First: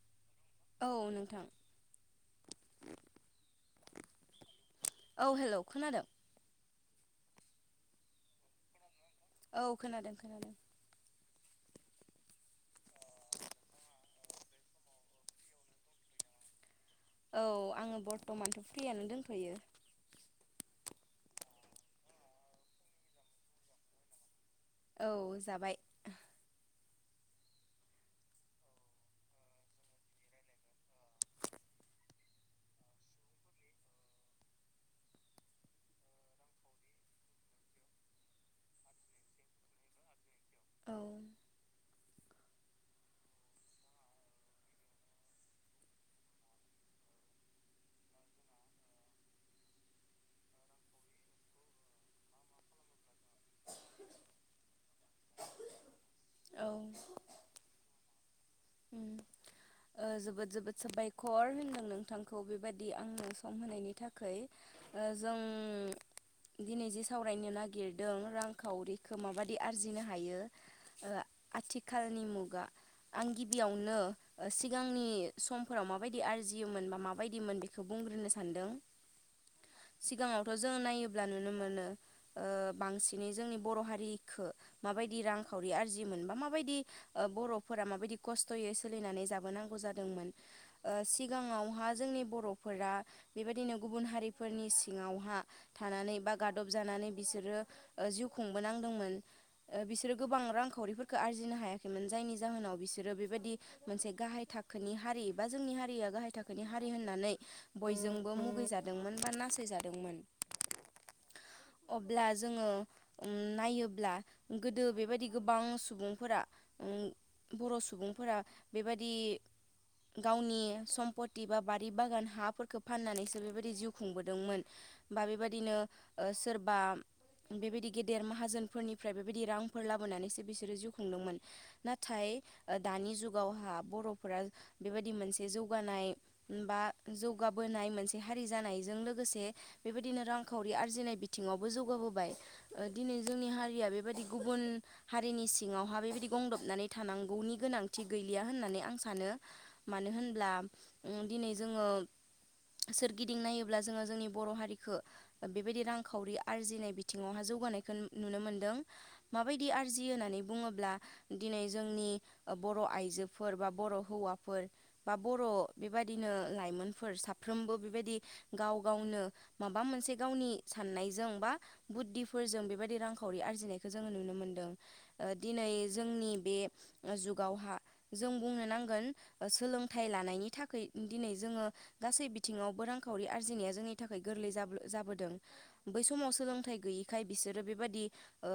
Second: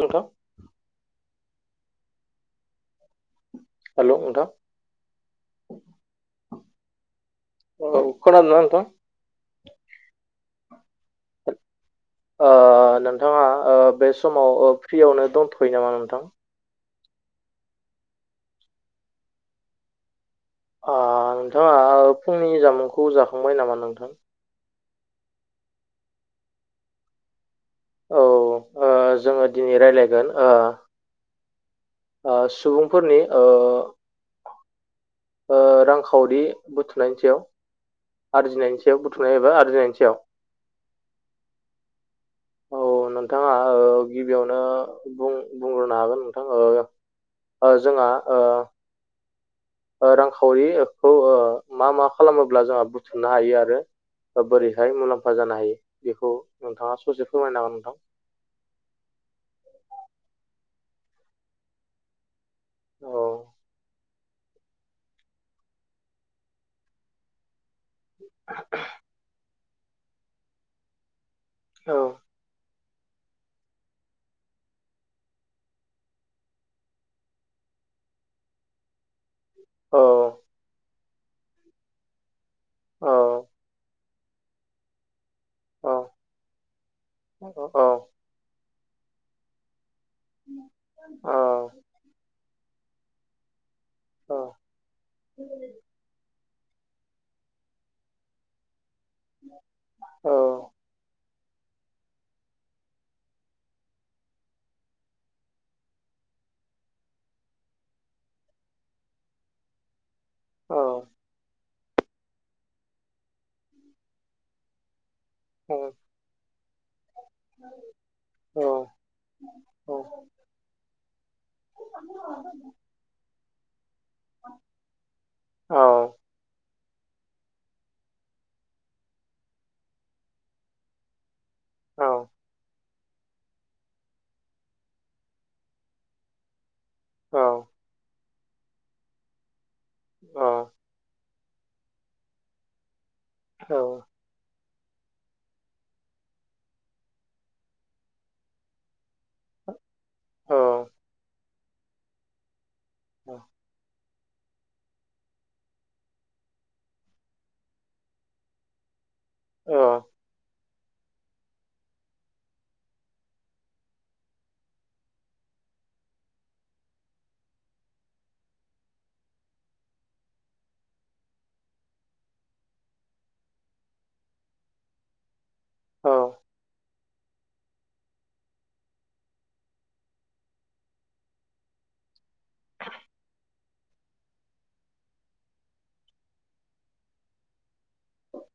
नोंथां औ नोंथां हेल' नोंथां औ हेलौ खोनादों ओ खोनादों ना नोंथां औ खोनादों खोनादों ओ नोंथाङा ओ बे समाव औ फ्रियावनो दंथ'यो नामा नोंथां औ आङो बर्थ'मानथ' फ्रियानो दोनथ'यो ओ नोंथाङा फुंनि जामुंखौ जाखांबाय नामा नोंथां औ जाबाय औ ओ जोङो दिनै रायलायगोन ओ ओ सुबुंफोरनि ओ ओ रांखावरि बुथुमनायनि सायाव आरजिनायनि सायाव बुथुमनाय एबा आरजिनायनि सायाव औ औ नोंथाङा ओ गिबियावनो बुं बुंग्रोनो हागोन नोंथां ओ ओ जोंहा ओ ओ रांखावरिखौ ओ मा मा खालामोब्ला जोंहा बुथुमनो हायो आरो ओ बोरैहाय मुलाम्फा जानो हायो बेखौ औ नोंथाङा ससे फोरमायनो हागोन नोंथां जोबोद जोबोद साबायखर होनदों नोंथां खौ बेबादि औ आंनो सम होनायनि थाखाय। जों दिनै जों सावरायनो नागिर दों रांखावरिखौ माबायदि आरजिनो हायो। औ आथिखालनि मुगा आंगि बेयावनो सिगांनि समफोराव माबायदि आरजियोमोन बा माबायदिमोन बेखौ बुंग्रोनो सानो औ सिगाङावथ' जों नायोब्ला नुनो मोनो ओ [unintelligible] बांसिनै जोंनि बर' हारिखौ माबायदि रांखावरि औ आरजि मोन बा माबायदि औ औ बर'फोरा माबायदि खस्थ'यै सोलिनानै जाबोनांगौ जादोंमोन ओ औ सिगाङावहा जोंनि बर' फोरा बेबायदिनो गुबुन औ हारिफोरनि सि सिङावहा थानानै बा गादब जानानै बिसोरो ओ जिउ खुंबोनांदोंमोन ओ बिसोरो गोबां रांखावरिफोरखौ आरजिनो हायाखैमोन जायनि जाहोनाव बिस सोरो बेबायदि मोनसे गाहाय थाखोनि हारि बा जोंनि हारिया गाहाय थाखोनि हारि होननानै बय जोंबो मुगैजादोंमोन बा नासय जादोंमोन औ अब्ला जोङो ओम नायोब्ला गोदो बेबायदि गोबां सुबुंफोरा ओम बर' सुब बुंफोरा बेबायदि गावनि सम्पति बा बारि बागान हाफोरखौ फाननानैसो बेबायदि जिउ खुंबोदोंमोन बा बेबायदिनो ओ सोरबा बेबायदि गेदेर माहाजोनफोरनिफ्राय बेबायदि रांफोर लाबोनानैसो बिसोरो जिउ खुंदोंमोन औ नाथाय ओ दानि जुगावहा बर'फोरा बेबायदि मोनसे जौगानाय बा औ उम, जौगाबोनाय मोनसे हारि जानायजों लोगोसे बेबायदिनो रांखावरि आरजिनाय बिथ थिङावबो जौगाबोबाय ओ दिनै जोंनि हारिया बेबायदि गुबुन हारिनि सिङावहा बेबायदि गंदबनानै थानांगौनि गोनांथि गैलिया होननानै आं सानो मानो होनब्ला ओम दिनै जोङो सोरगिदिं नायोब्ला जोङो जोंनि बर' हारिखो बेबायदि रांखावरि आरजिनाय बिथिङावहा जौगानायखौ नु-नुनो मोनदों माबायदि आरजियो होननानै बुङोब्ला दिनै जोंनि बर' आइजोफोर बा बर' हौवाफोर बा बर' बेबायदिनो लाइमोनफोर साब फ्रोमबो बेबायदि गाव गावनो माबा मोनसे गावनि साननायजों बा बुद्धिफोर जों बेबायदि रांखावरि आरजिनायखौ जोङो नुनो मोनदों ओ दिनै जोंनि बे जुगावहा जों बुंनो नांगोन ओ सोलोंथाइ लानायनि थाखाय दिनै जोङो गासै बिथ थिङावबो रांखावरि आरजिनाया जोंनि थाखाय गोरलै जाबो जाबोदों बै समाव सोलोंथाइ गैयैखाय बिसोरो बेबादि ओ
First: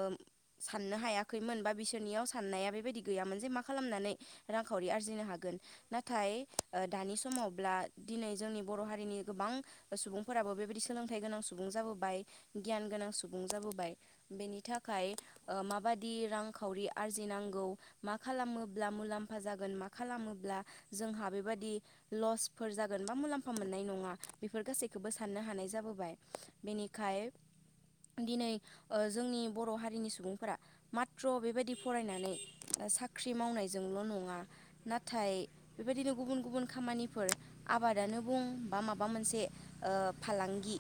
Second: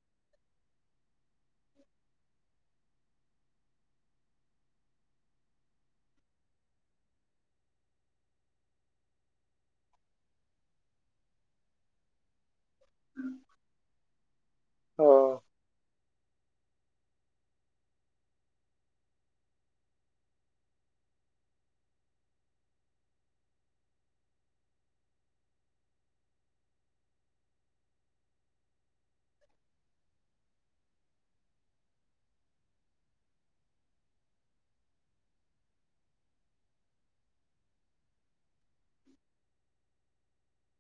साननो हायाखैमोन बा बिसोरनियाव साननाया बेबायदि गैयामोन जे मा खालामनानै रांखावरि आरजिनो हागोन नाथाय ओ दानि समावब्ला दिनै जोंनि बर' हारिनि गोबां सुबुंफोराबो बेबायदि सोलोंथाइ गोनां सुबुं जाबोबाय गियान गोनां सुबुं जाबोबाय बेनि थाखाय ओ माबाद दि रांखावरि आरजिनांगौ मा खालामोब्ला मुलाम्फा जागोन मा खालामोब्ला जोंहा बेबायादि लसफोर जागोन मोनबा मुलाम्फा मोननाय नङा बेफोर गासैखौबो साननो हानाय जाबोबाय बेनिखाय दिनै ओ जोंनि बर' हारिनि सुबुंफोरा माथ्र बेबायदि फरायनानै साख्रि मावनायजोंल' नङा नाथाय बेबायदिनो गुबुन गुबुन खामानिफोर आबादानो बुं बा माबा मोनसे ओ फालांगि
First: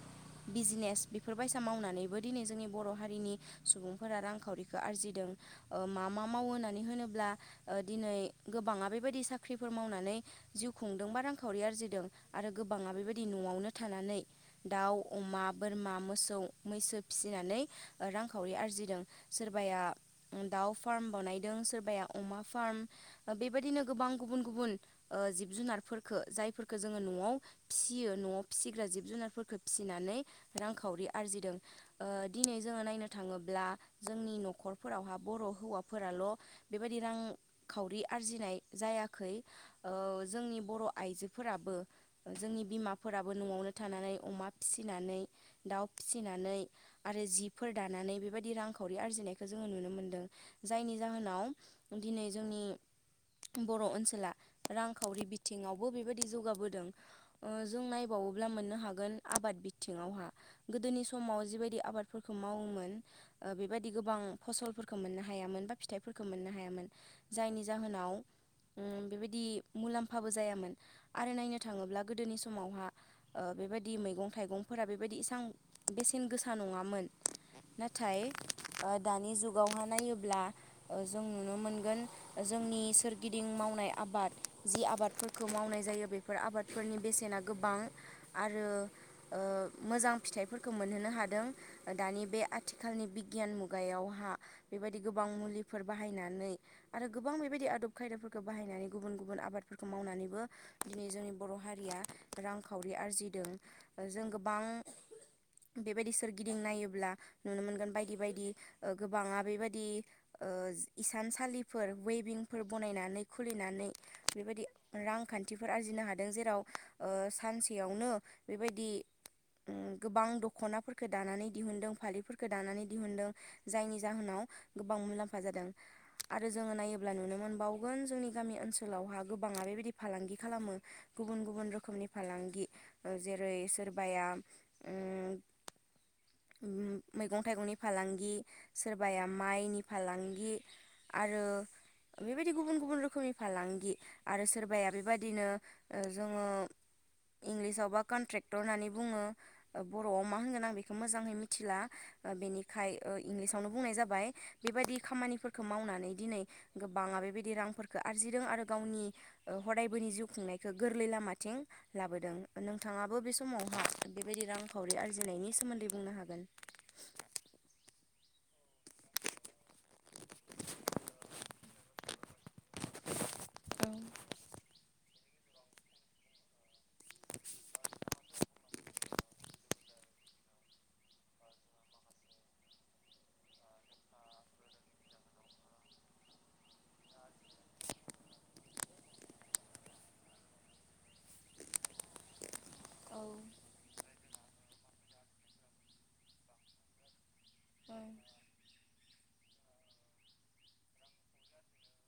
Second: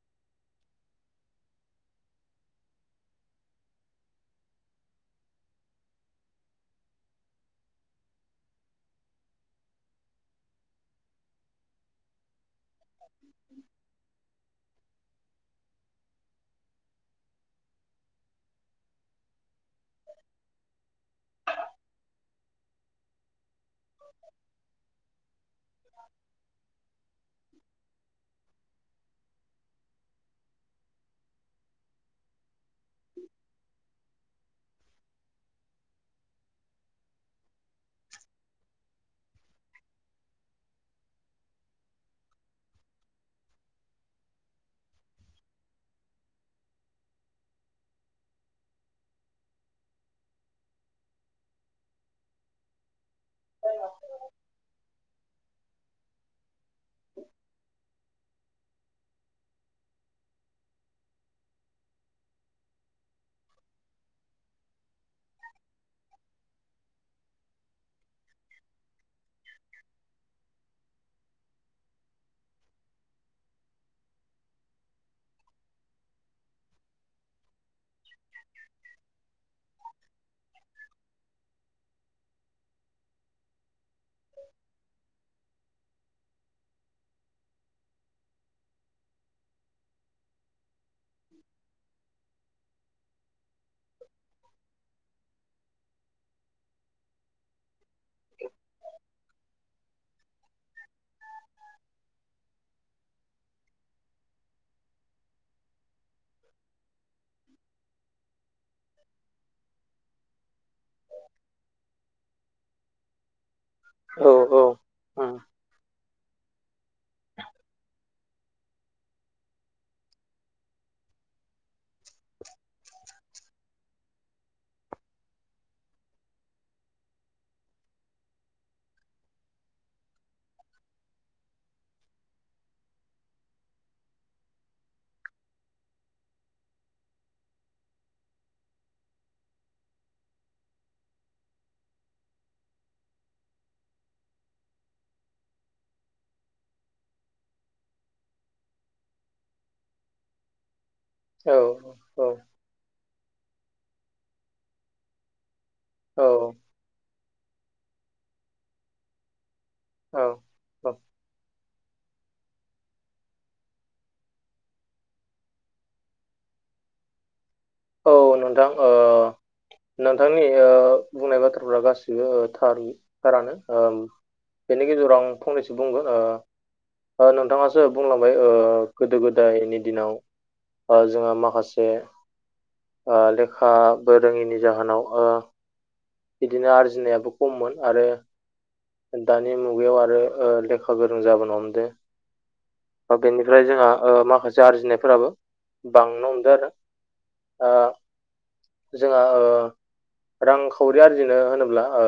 बिजनेस बेफोरबायसा मावनानैबो दिनै जोंनि बर' हारिनि सुबुंफोरा रांखावरिखौ आरजिदों ओ मा मा मावो‌ होननानै होनोब्ला ओ दिनै गोबाङा बेबायदि साख्रिफोर मावनानै जिउ खुंदोंबा रांखावरि आरो आर जिदों आरो गोबाङा बेबायदि न'आवनो थानानै दाउ अमा बोरमा मोसौ मैसो फिसिनानै रांखावरि आरजिदों सोरबाया दाउ फार्म बनायदों सोरबाया अमा फार्म ओ बेब बायदिनो गोबां गुबुन गुबुन ओ जिब जुनारफोरखौ जायफोरखो जोङो न'आव फिसियो न'आव फिसिग्रा जिब जुनारफोर खो फिसिनानै रांखावरि आरजिदों ओ दिनै जोङो नायनो थाङोब्ला जोंनि न' न'खरफोरावहा बर' हौवाफोराल' बेबायदि रांखावरि आरजिनाय जायाखै ओ जोंनि बर' आइजो फोराबो जोंनि बिमाफोराबो न'आवनो थानानै अमा फिसिनानै दाउ फिसिना नै आरो जिफोर दानानै बेबायदि रांखावरि आरजिनायखौ जोङो नुनो मोनदों जायनि जाहोनाव दिनै जोंनि बर' ओनसोला रांखावरि बिथिङावबो बेबायदि जौगाबोदों ओ जों नायबावो मब्ला मोननो हागोन आबाद बिथिङावहा गोदोनि समाव जिबायदि आबादफोरखौ मावोमोन ओ बेबायदि गोबां फसलफोरखौ मोननो हायामोन बा फिथाइफोरखौ मोननो हायामोन जायनि जाहोनाव बेबायदि मुलाम्फाबो जायामोन आरो नायनो थाङोब्ला गोदोनि समावहा ओ बेबायदि मैगं थाइगंफोरा बेबायदि इसां बेसेन गोसा नङामोन नाथाय ओ दानि जुगावहा नायोब्ला जों नुनो मोनगोन जोंनि सोरगिदिं मावनाय आबाद जि आबादफोरखौ मावनाय जायो बे आबादफोरनि बेसेना गोबां आरो ओ मोजां फिथाइ खौ मोनहोनो हादों दानि बे आथिखालनि बि गियान मुगायावहा बेबायदि गोबां मुलि फोर बाहायनानै आरो गोबां बेबायदि आदब खायदाफोरखौ बाहायनानै गुबुन गुबुन आबादफोरखौ मावनानैबो दिनै जोंनि बर' हारिया रांखावरि आरजिदों जों गोबां [unintelligible] बेबायदि सोरगिदिं नायोब्ला नुनो मोनगोन बायदि बायदि ओ गोबाङा बेबायदि ओ इसानसालिफोर वेबिंफोर बनायनानै खुलिनानै बेबायदि औ रांखान्थिफोर आरजिनो हादों जेराव ओ सानसेयावनो बेबायदि गोबां दख'नाफोरखौ दानानै दिहुनदों फालिफोरफोरखौ दानानै दिहुनदों जायनि जाहोनाव गोबां मुलाम्फा जादों आरो जोङो नायोब्ला नुनो मोनबावगोन जोंनि गामि ओनसोलावहा गोबाङा बेबायदि फालांगि खालामो गुबुन गुबुन रोखोमनि फालांगि जेरै सोरबाया उम [unintelligible] उम मैगं थाइगंनि फालांगि सोरबाया माइनि फालांगि आरो बेबायदि गुबुन गुबुन रोखोमनि फालांगि आरो सोरबाया बेबायदिनो ओ जोङो इंलिसावबा कन्ट्रेक्टर होननानै बुङो बर'आव मा होनगोन आं बेखौ मोजाङै औ मिथिला बेनिखाय इंलिसावनो बुंनाय जाबाय बेबायदि खामानि मावनानै औ दिनै गोबाङा बेबायदि रांफोरखौ आरजिदों आरो गावनि हदायबोनि जिउ खुंनायखौ गोरलै लामाथिं लाबोदों नोंथाङाबो बे समावहा बेबायदि रांखावरि आरजिनायनि सोमोन्दै बुंनो हागोन [unintelligible] औ नोंथां ओ नोंथांनि ओ बुंनाय बाथ्राफ्रा गासैबो बो थार थारानो औ बेनि गेजेराव आं फंनैसो बुंगोन ओ नोंथाङासो बुंलांबाय ओ गोदो गोदायनि दिनाव ओ जोंहा माखासे ओ लेखाबो रोङिनि जाहोनाव ओ बिदिनो आर्जिनायाबो खममोन आरो दानि मुगायाव आरो ओ लेखा गोरों जाबोनो हमदों अ बेनिफ्राय जोंहा ओ माखासे आरजिनायफोराबो बांनो हमदों आरो ओ जोंहा ओ रांखावरि आरजिनो होनोब्ला ओ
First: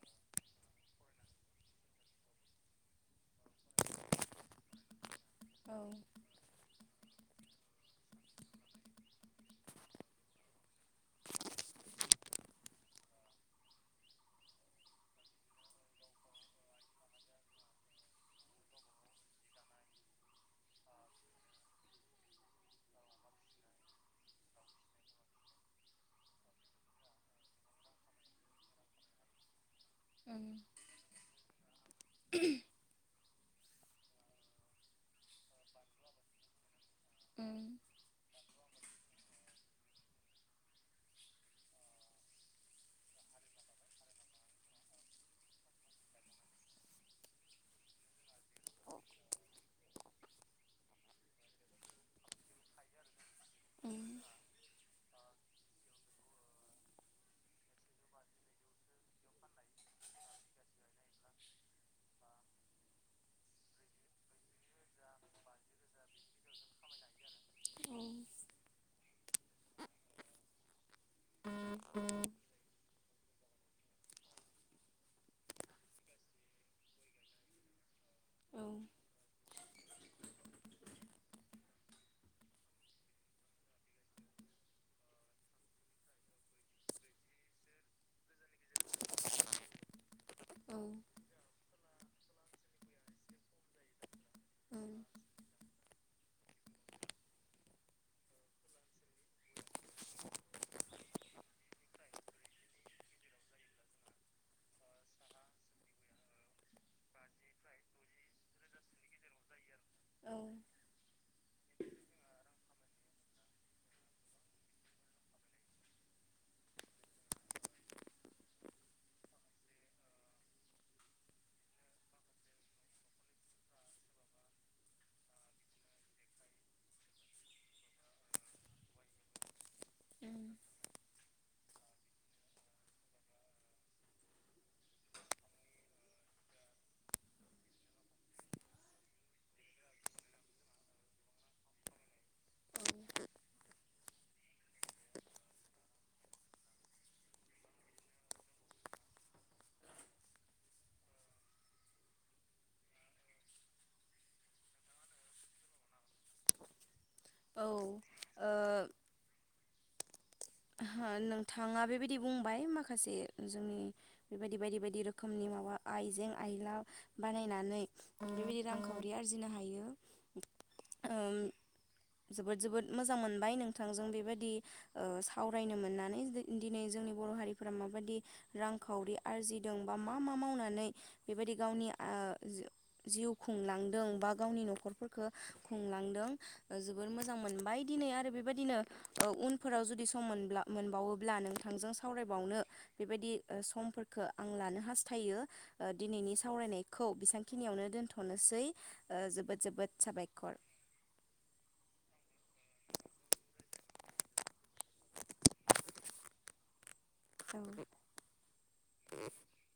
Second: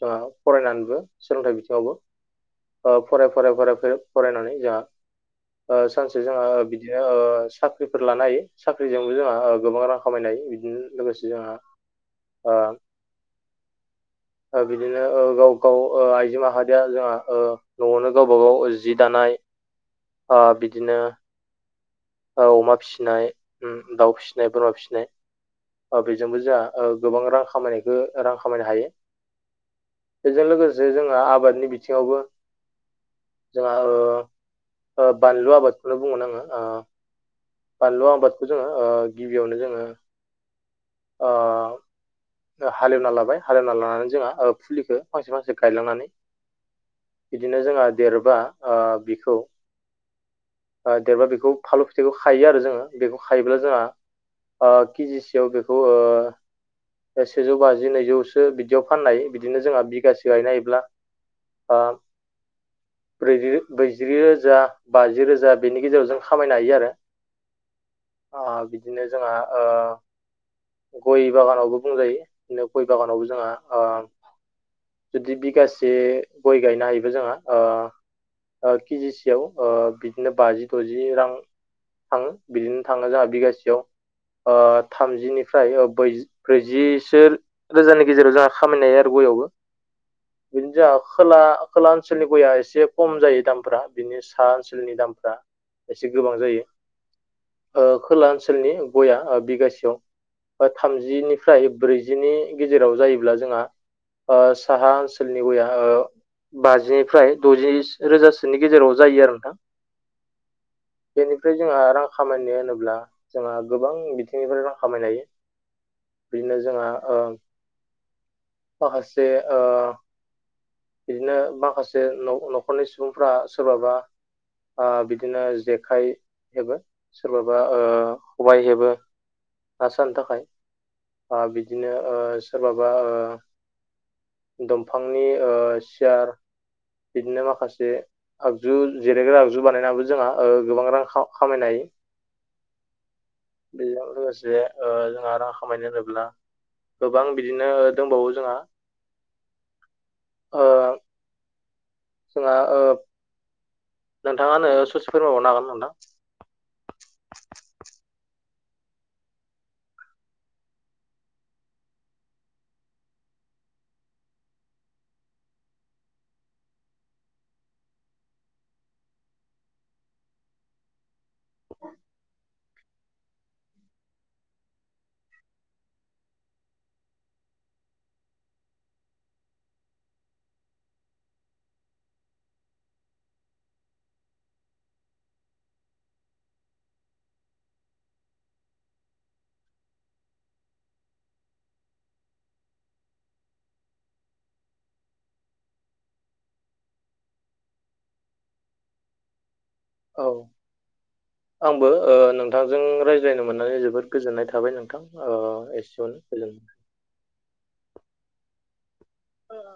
जोंहा फरायनानैबो सोलोंथाइ बिथिङावबो ओ फराय फराय फराय फरायनानै जोंहा ओ सानसे जोंहा बिदिनो ओ साख्रिफोर लानो हायो साख्रिजोंबो जोंहा ओ गोबां रां खामायनाय बिदिनो लोगोसे जोंहा आ आ बिदिनो ओ गाव गाव आइजो माहारिया ओ जोंहा न'आवनो गावबा गाव जि दानाय आ बिदिनो औ अमा फिसिनाय दाउ फिसिनाय बोरमा फिसिनाय अ बेजोंबो जोंहा ओ गोबां रां खामायनायखौ रां खामायनो हायो बेजों लोगोसे जोंहा आबादनि बिथिङावबो जोंहा ओ बानलु आबादखौनो बुंगोन आङो आ बानलु आबादखौ जोङो ओ गिबियावनो जोङो आ हालेवना लाबाय हालेवना लानानै जोंहा फुलिखौ फांसे फांसे गायलांनानै। बिदिनो जोंहा देरबा ओ बिखौ देरबा बेखौ फालु फिथाइखौ खायो आरो जोङो बेखौ खायोब्ला जोंहा ओ केजिसेयाव बेखौ सेजौ बाजि नैजौसो बिदियाव फाननाय बिदिनो जोंहा बिगासो गायनो हायोब्ला। ओ ब्रैजि ब्रैजि रोजा बाजि रोजा बेनि गेजेराव जों खामायनो हायो आरो ओ बिदिनो जोंहा ओ गय बागानावबो बुंजायो बिदिनो गय बागानावबो जोंहा ओ जुदि बिगासे गय गायनो हायोब्ला जोंहा ओ ओ केजि सेयाव बिदिनो बाजि द'जि रां थाङो बिदिनो थाङो जोंहा बिगासेयाव ओ थामजिनिफ्राय ब्रैजिसो रोजानि गेजेराव जोंहा खामायनाय आरो ग [unintelligible] बिनि जोंहा खोला खोला ओनसोलनि गया एसे खम जायो दामफ बिनि सा ओनसोलनि दामफ्रा एसे गोबां जायो खोला ओनसोलनि गया बिगासेयाव थामजिनिफ्राय ब्रैजिनि गेजेराव जायोब्ला जोंहा ओ साहा ओनसोलनि गया ओ बाजिनिफ्राय द'जि रोजासोनि गेजेराव जायो आरो बेनिफ्राय जोंहा खामायनाय होनोब्ला जोंहा गोबां बिथिंनिफ्राय रां खामायनो हायो बिदिनो जोंहा ओ माखासे ओ बिदिनो माखासे न' न'खरनि सुबुंफ्रा सोरबाबा ओ बिदिनो जेखाइ हेबो सोरबाबा ओ खबाय हेबो ना सारानो थाखाय ओ बि बिदिनो ओ सोरबाबा ओ दंफांनि ओ सियार बिदिनो माखासे आगजु जिरायग्रा आगजु बानायनाबो जोंहा गोबां रां खामायनो हायो बेजों लोगोसे ओ जोंहा रां खामायनो होनोब्ला गोबां बिदिनो दंबावो जोंहा जोंहा ओ नोंथाङानो ससे फोरमायहरनो हागोन नोंथां औ ओ ह नोंथाङा बेबायदि बुंबाय माखासे जोंनि बेबायदि बायदि बायदि रोखोमनि न आव आइजें आइला बानायनानै बेबायदि रांखावरि आरजिनो हायो ओ जोबोद जोबोद मोजां मोनबाय नोंथांजों बेबायदि ओ सावरायनो मोननानै दिनै जोंनि बर' हारिफोरा माबाददि रांखावरि आरजिदों बा मा मा मावनानै बेबायदि गावनि जिउ खुंलांदों बा गावनि न'खरफोरखौ खुंलांदों जोबोर मोजां मोनबाय दिनै आरो बेबायदिनो उनफोराव जुदि सम मोनब्ला मोनबावोब्ला नोंथांजों सावरायबावनो बेबायदि समफोरखौ आं लनो हास थायो दिनैनि सावरायनायखौ बेसेबांखिनियावनो दोनथ'नोसै जोबोद जोबोद औ साबायखर आंबो ओ नों नोंथांजों रायज्लायनो मोननानै जोबोद गोजोननाय थाबाय नोंथां ओ एसेयावनो गोजोन ज [inaudible] औ अ